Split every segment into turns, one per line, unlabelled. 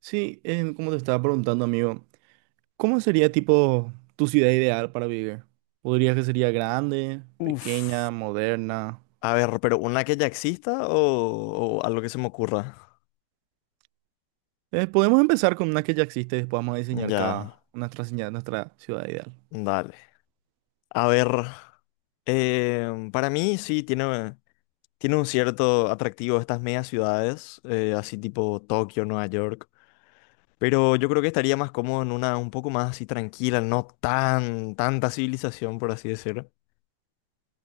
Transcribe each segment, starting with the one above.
Sí, como te estaba preguntando, amigo, ¿cómo sería tipo tu ciudad ideal para vivir? ¿Podrías que sería grande,
Uf.
pequeña, moderna?
A ver, pero una que ya exista o algo que se me ocurra.
Podemos empezar con una que ya existe y después vamos a diseñar
Ya,
cada nuestra ciudad ideal.
dale. A ver, para mí sí tiene un cierto atractivo estas megas ciudades, así tipo Tokio, Nueva York. Pero yo creo que estaría más cómodo en una un poco más así tranquila, no tanta civilización, por así decirlo.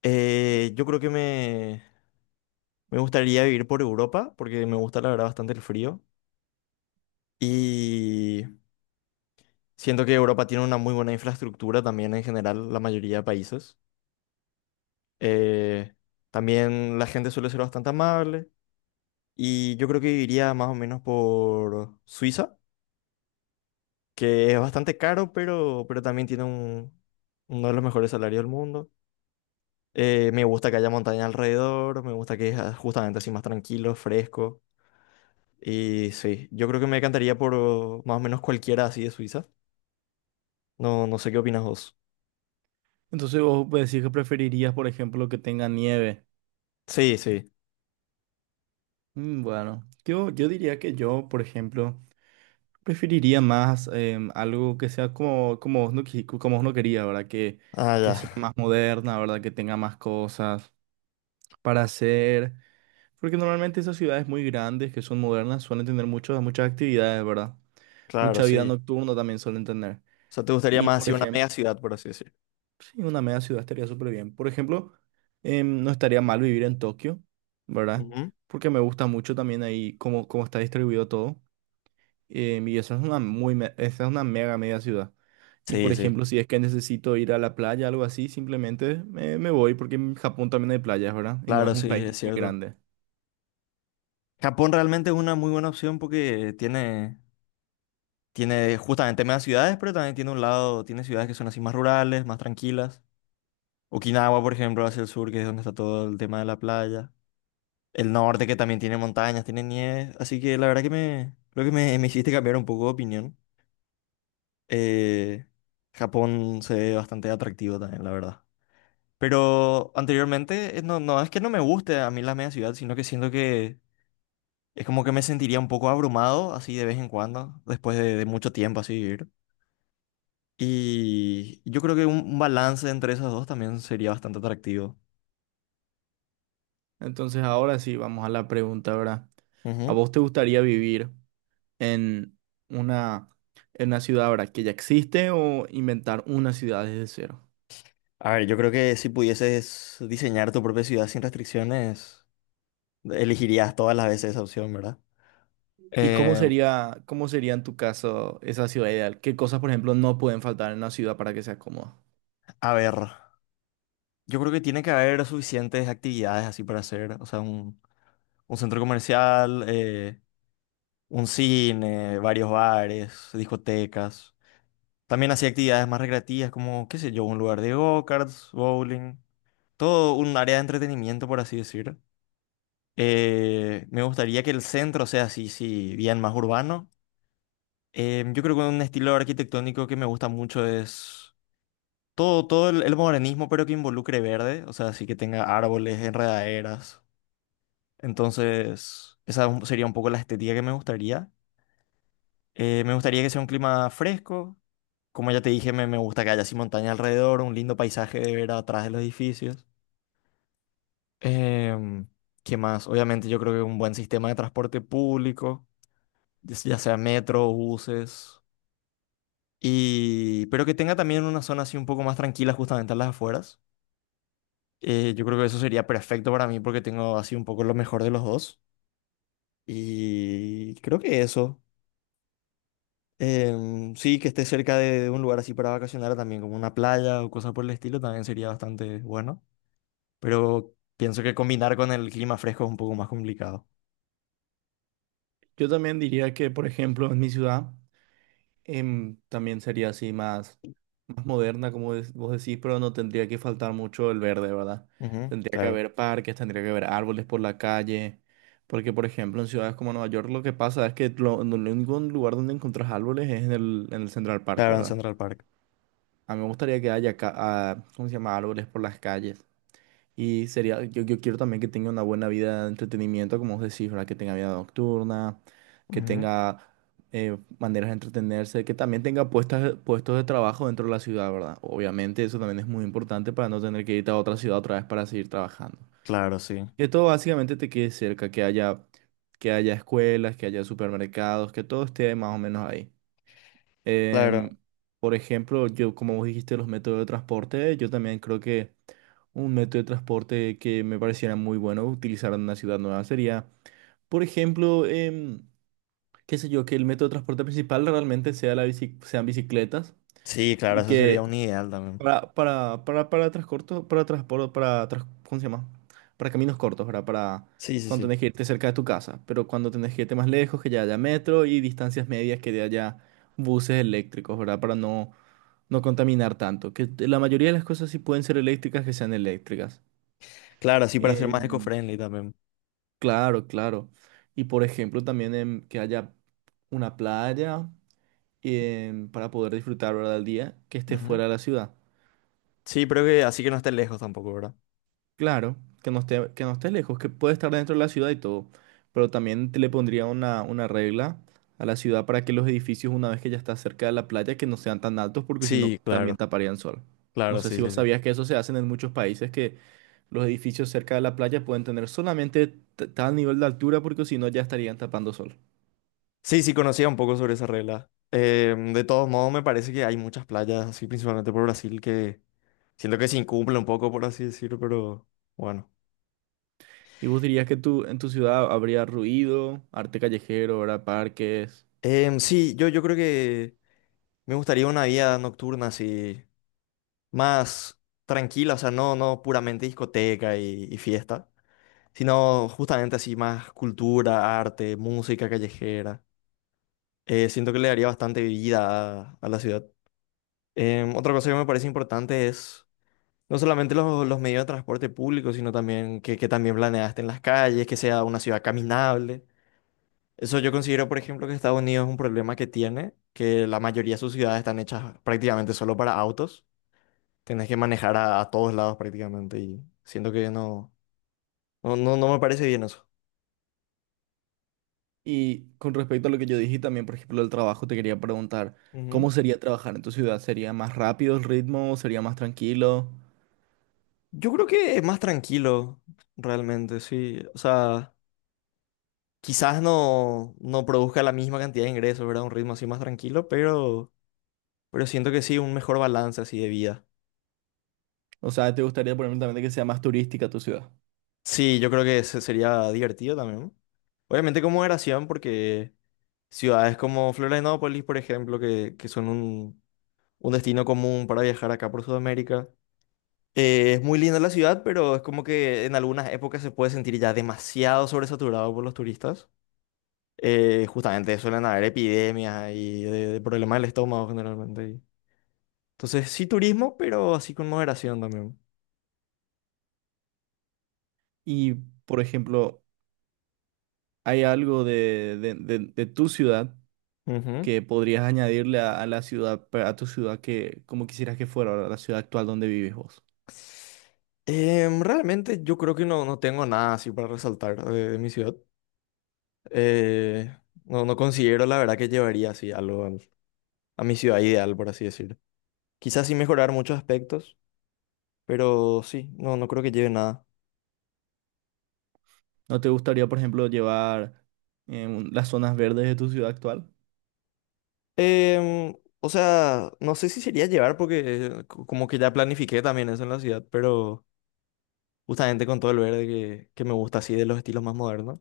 Yo creo que me gustaría vivir por Europa, porque me gusta la verdad bastante el frío. Y Siento que Europa tiene una muy buena infraestructura también en general, la mayoría de países. Eh, también la gente suele ser bastante amable y yo creo que iría más o menos por Suiza, que es bastante caro, pero también tiene uno de los mejores salarios del mundo. Me gusta que haya montaña alrededor, me gusta que es justamente así más tranquilo, fresco. Y sí, yo creo que me encantaría por más o menos cualquiera así de Suiza. No, no sé qué opinas vos.
Entonces vos decís que preferirías, por ejemplo, que tenga nieve.
Sí, sí.
Mm, bueno, yo diría que yo, por ejemplo, preferiría más algo que sea como, como vos no, qui- como vos no quería, ¿verdad?
Ah,
Que
ya.
sea más moderna, ¿verdad? Que tenga más cosas para hacer. Porque normalmente esas ciudades muy grandes que son modernas suelen tener muchas actividades, ¿verdad?
Claro,
Mucha vida
sí.
nocturna también suelen tener.
O sea, te gustaría
Y
más
por
así una mega
ejemplo,
ciudad, por así decir.
sí, una media ciudad estaría súper bien. Por ejemplo, no estaría mal vivir en Tokio, ¿verdad?
Ujú.
Porque me gusta mucho también ahí cómo está distribuido todo. Y eso es una esa es una mega media ciudad. Y por
Sí, sí,
ejemplo, si es que necesito ir a la playa, algo así, simplemente me voy porque en Japón también hay playas, ¿verdad? Y no es
claro,
un
sí,
país
es
muy
cierto.
grande.
Japón realmente es una muy buena opción porque tiene justamente mega ciudades, pero también tiene un tiene ciudades que son así más rurales, más tranquilas. Okinawa, por ejemplo, hacia el sur, que es donde está todo el tema de la playa. El norte, que también tiene montañas, tiene nieve. Así que la verdad que creo que me hiciste cambiar un poco de opinión. Eh, Japón se ve bastante atractivo también, la verdad. Pero anteriormente, no, no es que no me guste a mí la media ciudad, sino que siento que es como que me sentiría un poco abrumado así de vez en cuando, después de mucho tiempo así vivir. Y yo creo que un balance entre esos dos también sería bastante atractivo.
Entonces ahora sí, vamos a la pregunta, ¿verdad? ¿A
Ujú.
vos te gustaría vivir en una, en una ciudad, ¿verdad? Que ya existe o inventar una ciudad desde cero?
A ver, yo creo que si pudieses diseñar tu propia ciudad sin restricciones, elegirías todas las veces esa opción, ¿verdad?
¿Y
Eh,
cómo sería en tu caso esa ciudad ideal? ¿Qué cosas, por ejemplo, no pueden faltar en una ciudad para que sea cómoda?
a ver, yo creo que tiene que haber suficientes actividades así para hacer, o sea, un centro comercial. Un cine, varios bares, discotecas. También hacía actividades más recreativas como, qué sé yo, un lugar de go-karts, bowling. Todo un área de entretenimiento, por así decir. Me gustaría que el centro sea así, sí, bien más urbano. Yo creo que un estilo arquitectónico que me gusta mucho es todo el modernismo, pero que involucre verde. O sea, así que tenga árboles, enredaderas. Entonces, sería un poco la estética que me gustaría. Me gustaría que sea un clima fresco. Como ya te dije, me gusta que haya así montaña alrededor, un lindo paisaje de ver atrás de los edificios. Em, ¿Qué más? Obviamente yo creo que un buen sistema de transporte público, ya sea metro, buses, y pero que tenga también una zona así un poco más tranquila justamente a las afueras. Yo creo que eso sería perfecto para mí porque tengo así un poco lo mejor de los dos. Y creo que eso. Sí, que esté cerca de un lugar así para vacacionar también, como una playa o cosas por el estilo, también sería bastante bueno. Pero pienso que combinar con el clima fresco es un poco más complicado.
Yo también diría que, por ejemplo, en mi ciudad también sería más moderna, como vos decís, pero no tendría que faltar mucho el verde, ¿verdad?
Ujú,
Tendría que
claro,
haber parques, tendría que haber árboles por la calle, porque, por ejemplo, en ciudades como Nueva York lo que pasa es que lo, no, lo único lugar donde encontrás árboles es en en el Central Park,
claro, en
¿verdad?
Central Park.
A mí me gustaría que haya, ¿cómo se llama? Árboles por las calles. Y sería, yo quiero también que tenga una buena vida de entretenimiento, como vos decís, ¿verdad? Que tenga vida nocturna, que
Ujú,
tenga maneras de entretenerse, que también tenga puestos de trabajo dentro de la ciudad, ¿verdad? Obviamente eso también es muy importante para no tener que irte a otra ciudad otra vez para seguir trabajando.
claro, sí.
Que todo básicamente te quede cerca, que haya escuelas, que haya supermercados, que todo esté más o menos ahí.
Claro,
Em, por ejemplo, yo, como vos dijiste, los métodos de transporte, yo también creo que... Un método de transporte que me pareciera muy bueno utilizar en una ciudad nueva sería, por ejemplo, qué sé yo, que el método de transporte principal realmente sea sean bicicletas
sí, claro,
y
eso sería
que
un ideal también.
para para ¿cómo se llama? Para caminos cortos, ¿verdad? Para
Sí, sí,
cuando
sí.
tenés que irte cerca de tu casa, pero cuando tenés que irte más lejos, que ya haya metro y distancias medias, que ya haya buses eléctricos, ¿verdad? Para no, no contaminar tanto. Que la mayoría de las cosas sí pueden ser eléctricas, que sean eléctricas.
Claro, así para ser más
Em,
eco-friendly también.
Claro, claro. Y por ejemplo, también que haya una playa para poder disfrutar, ¿verdad? El día que esté
Ujú.
fuera de la ciudad.
Sí, pero que así que no esté lejos tampoco, ¿verdad?
Claro, que no esté lejos, que puede estar dentro de la ciudad y todo. Pero también te le pondría una regla a la ciudad para que los edificios, una vez que ya está cerca de la playa, que no sean tan altos, porque si no,
Sí,
también
claro,
taparían sol. No
claro,
sé
sí,
si
sí,
vos
sí.
sabías que eso se hace en muchos países, que los edificios cerca de la playa pueden tener solamente tal nivel de altura, porque si no, ya estarían tapando sol.
Sí, sí, conocía un poco sobre esa regla. De todos modos, me parece que hay muchas playas, así principalmente por Brasil, que siento que se incumple un poco, por así decirlo, pero bueno.
¿Y vos dirías que tú en tu ciudad habría ruido, arte callejero, ¿verdad? Parques?
Sí, yo creo que me gustaría una vida nocturna así, más tranquila, o sea, no puramente discoteca y fiesta, sino justamente así más cultura, arte, música callejera. Siento que le daría bastante vida a la ciudad. Otra cosa que me parece importante es no solamente los medios de transporte público, sino también que también planeaste en las calles, que sea una ciudad caminable. Eso yo considero, por ejemplo, que Estados Unidos es un problema que tiene, que la mayoría de sus ciudades están hechas prácticamente solo para autos. Tienes que manejar a todos lados prácticamente y siento que no me parece bien eso.
Y con respecto a lo que yo dije también, por ejemplo, el trabajo, te quería preguntar,
Ujú.
¿cómo sería trabajar en tu ciudad? ¿Sería más rápido el ritmo? ¿Sería más tranquilo?
Yo creo que es más tranquilo, realmente, sí. O sea, quizás no produzca la misma cantidad de ingresos, ¿verdad? Un ritmo así más tranquilo, pero siento que sí, un mejor balance así de vida.
O sea, ¿te gustaría, por ejemplo, también que sea más turística tu ciudad?
Sí, yo creo que ese sería divertido también. Obviamente como moderación, porque ciudades como Florianópolis, por ejemplo, que son un destino común para viajar acá por Sudamérica. Es muy linda la ciudad, pero es como que en algunas épocas se puede sentir ya demasiado sobresaturado por los turistas. Justamente suelen haber epidemias y de problemas del estómago generalmente. Entonces sí turismo, pero así con moderación también.
Y, por ejemplo, ¿hay algo de tu ciudad
Ujú.
que podrías añadirle a la ciudad, a tu ciudad que, como quisieras que fuera, ¿verdad? La ciudad actual donde vives vos?
Realmente yo creo que no, no tengo nada así para resaltar de mi ciudad. Eh, no, no considero la verdad que llevaría así a mi ciudad ideal, por así decirlo. Quizás sí mejorar muchos aspectos, pero sí, no, no creo que lleve nada.
¿No te gustaría, por ejemplo, llevar las zonas verdes de tu ciudad actual?
O sea, no sé si sería llevar porque como que ya planifiqué también eso en la ciudad, pero justamente con todo el verde que me gusta así de los estilos más modernos.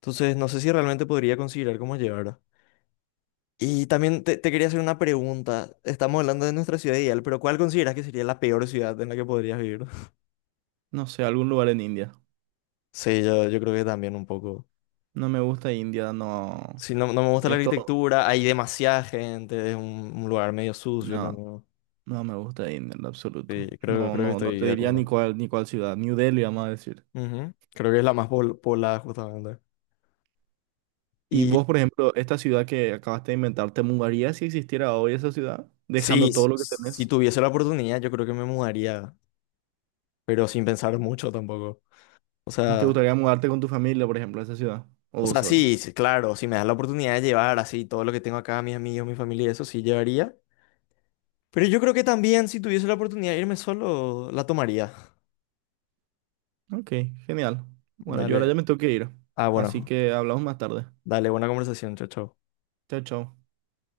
Entonces no sé si realmente podría considerar como llevar. Y también te quería hacer una pregunta. Estamos hablando de nuestra ciudad ideal, pero ¿cuál consideras que sería la peor ciudad en la que podrías vivir?
No sé, algún lugar en India.
Sí, yo creo que también un poco.
No me gusta India, no.
Sí, no, no me gusta la
Esto,
arquitectura, hay demasiada gente, es un lugar medio sucio
no,
también.
no me gusta India en lo
Sí,
absoluto. No,
creo que
no, no
estoy
te
de
diría ni
acuerdo.
ni cuál ciudad. New Delhi, vamos a decir.
Ujú. Creo que es la más poblada justamente.
Y
Y
vos, por ejemplo, esta ciudad que acabaste de inventar, ¿te mudarías si existiera hoy esa ciudad?
sí,
Dejando todo lo que
si
tenés.
tuviese la oportunidad, yo creo que me mudaría, pero sin pensar mucho tampoco. O
¿Te
sea,
gustaría mudarte con tu familia, por ejemplo, a esa ciudad? ¿O
o
vos
sea,
solo?
sí, sí, claro, si me das la oportunidad de llevar así todo lo que tengo acá, mis amigos, mi familia, eso sí llevaría. Pero yo creo que también si tuviese la oportunidad de irme solo, la tomaría.
Ok, genial. Bueno, yo ahora
Dale.
ya me tengo que ir.
Ah,
Así
bueno.
que hablamos más tarde.
Dale, buena conversación. Chao, chao.
Chao, chao.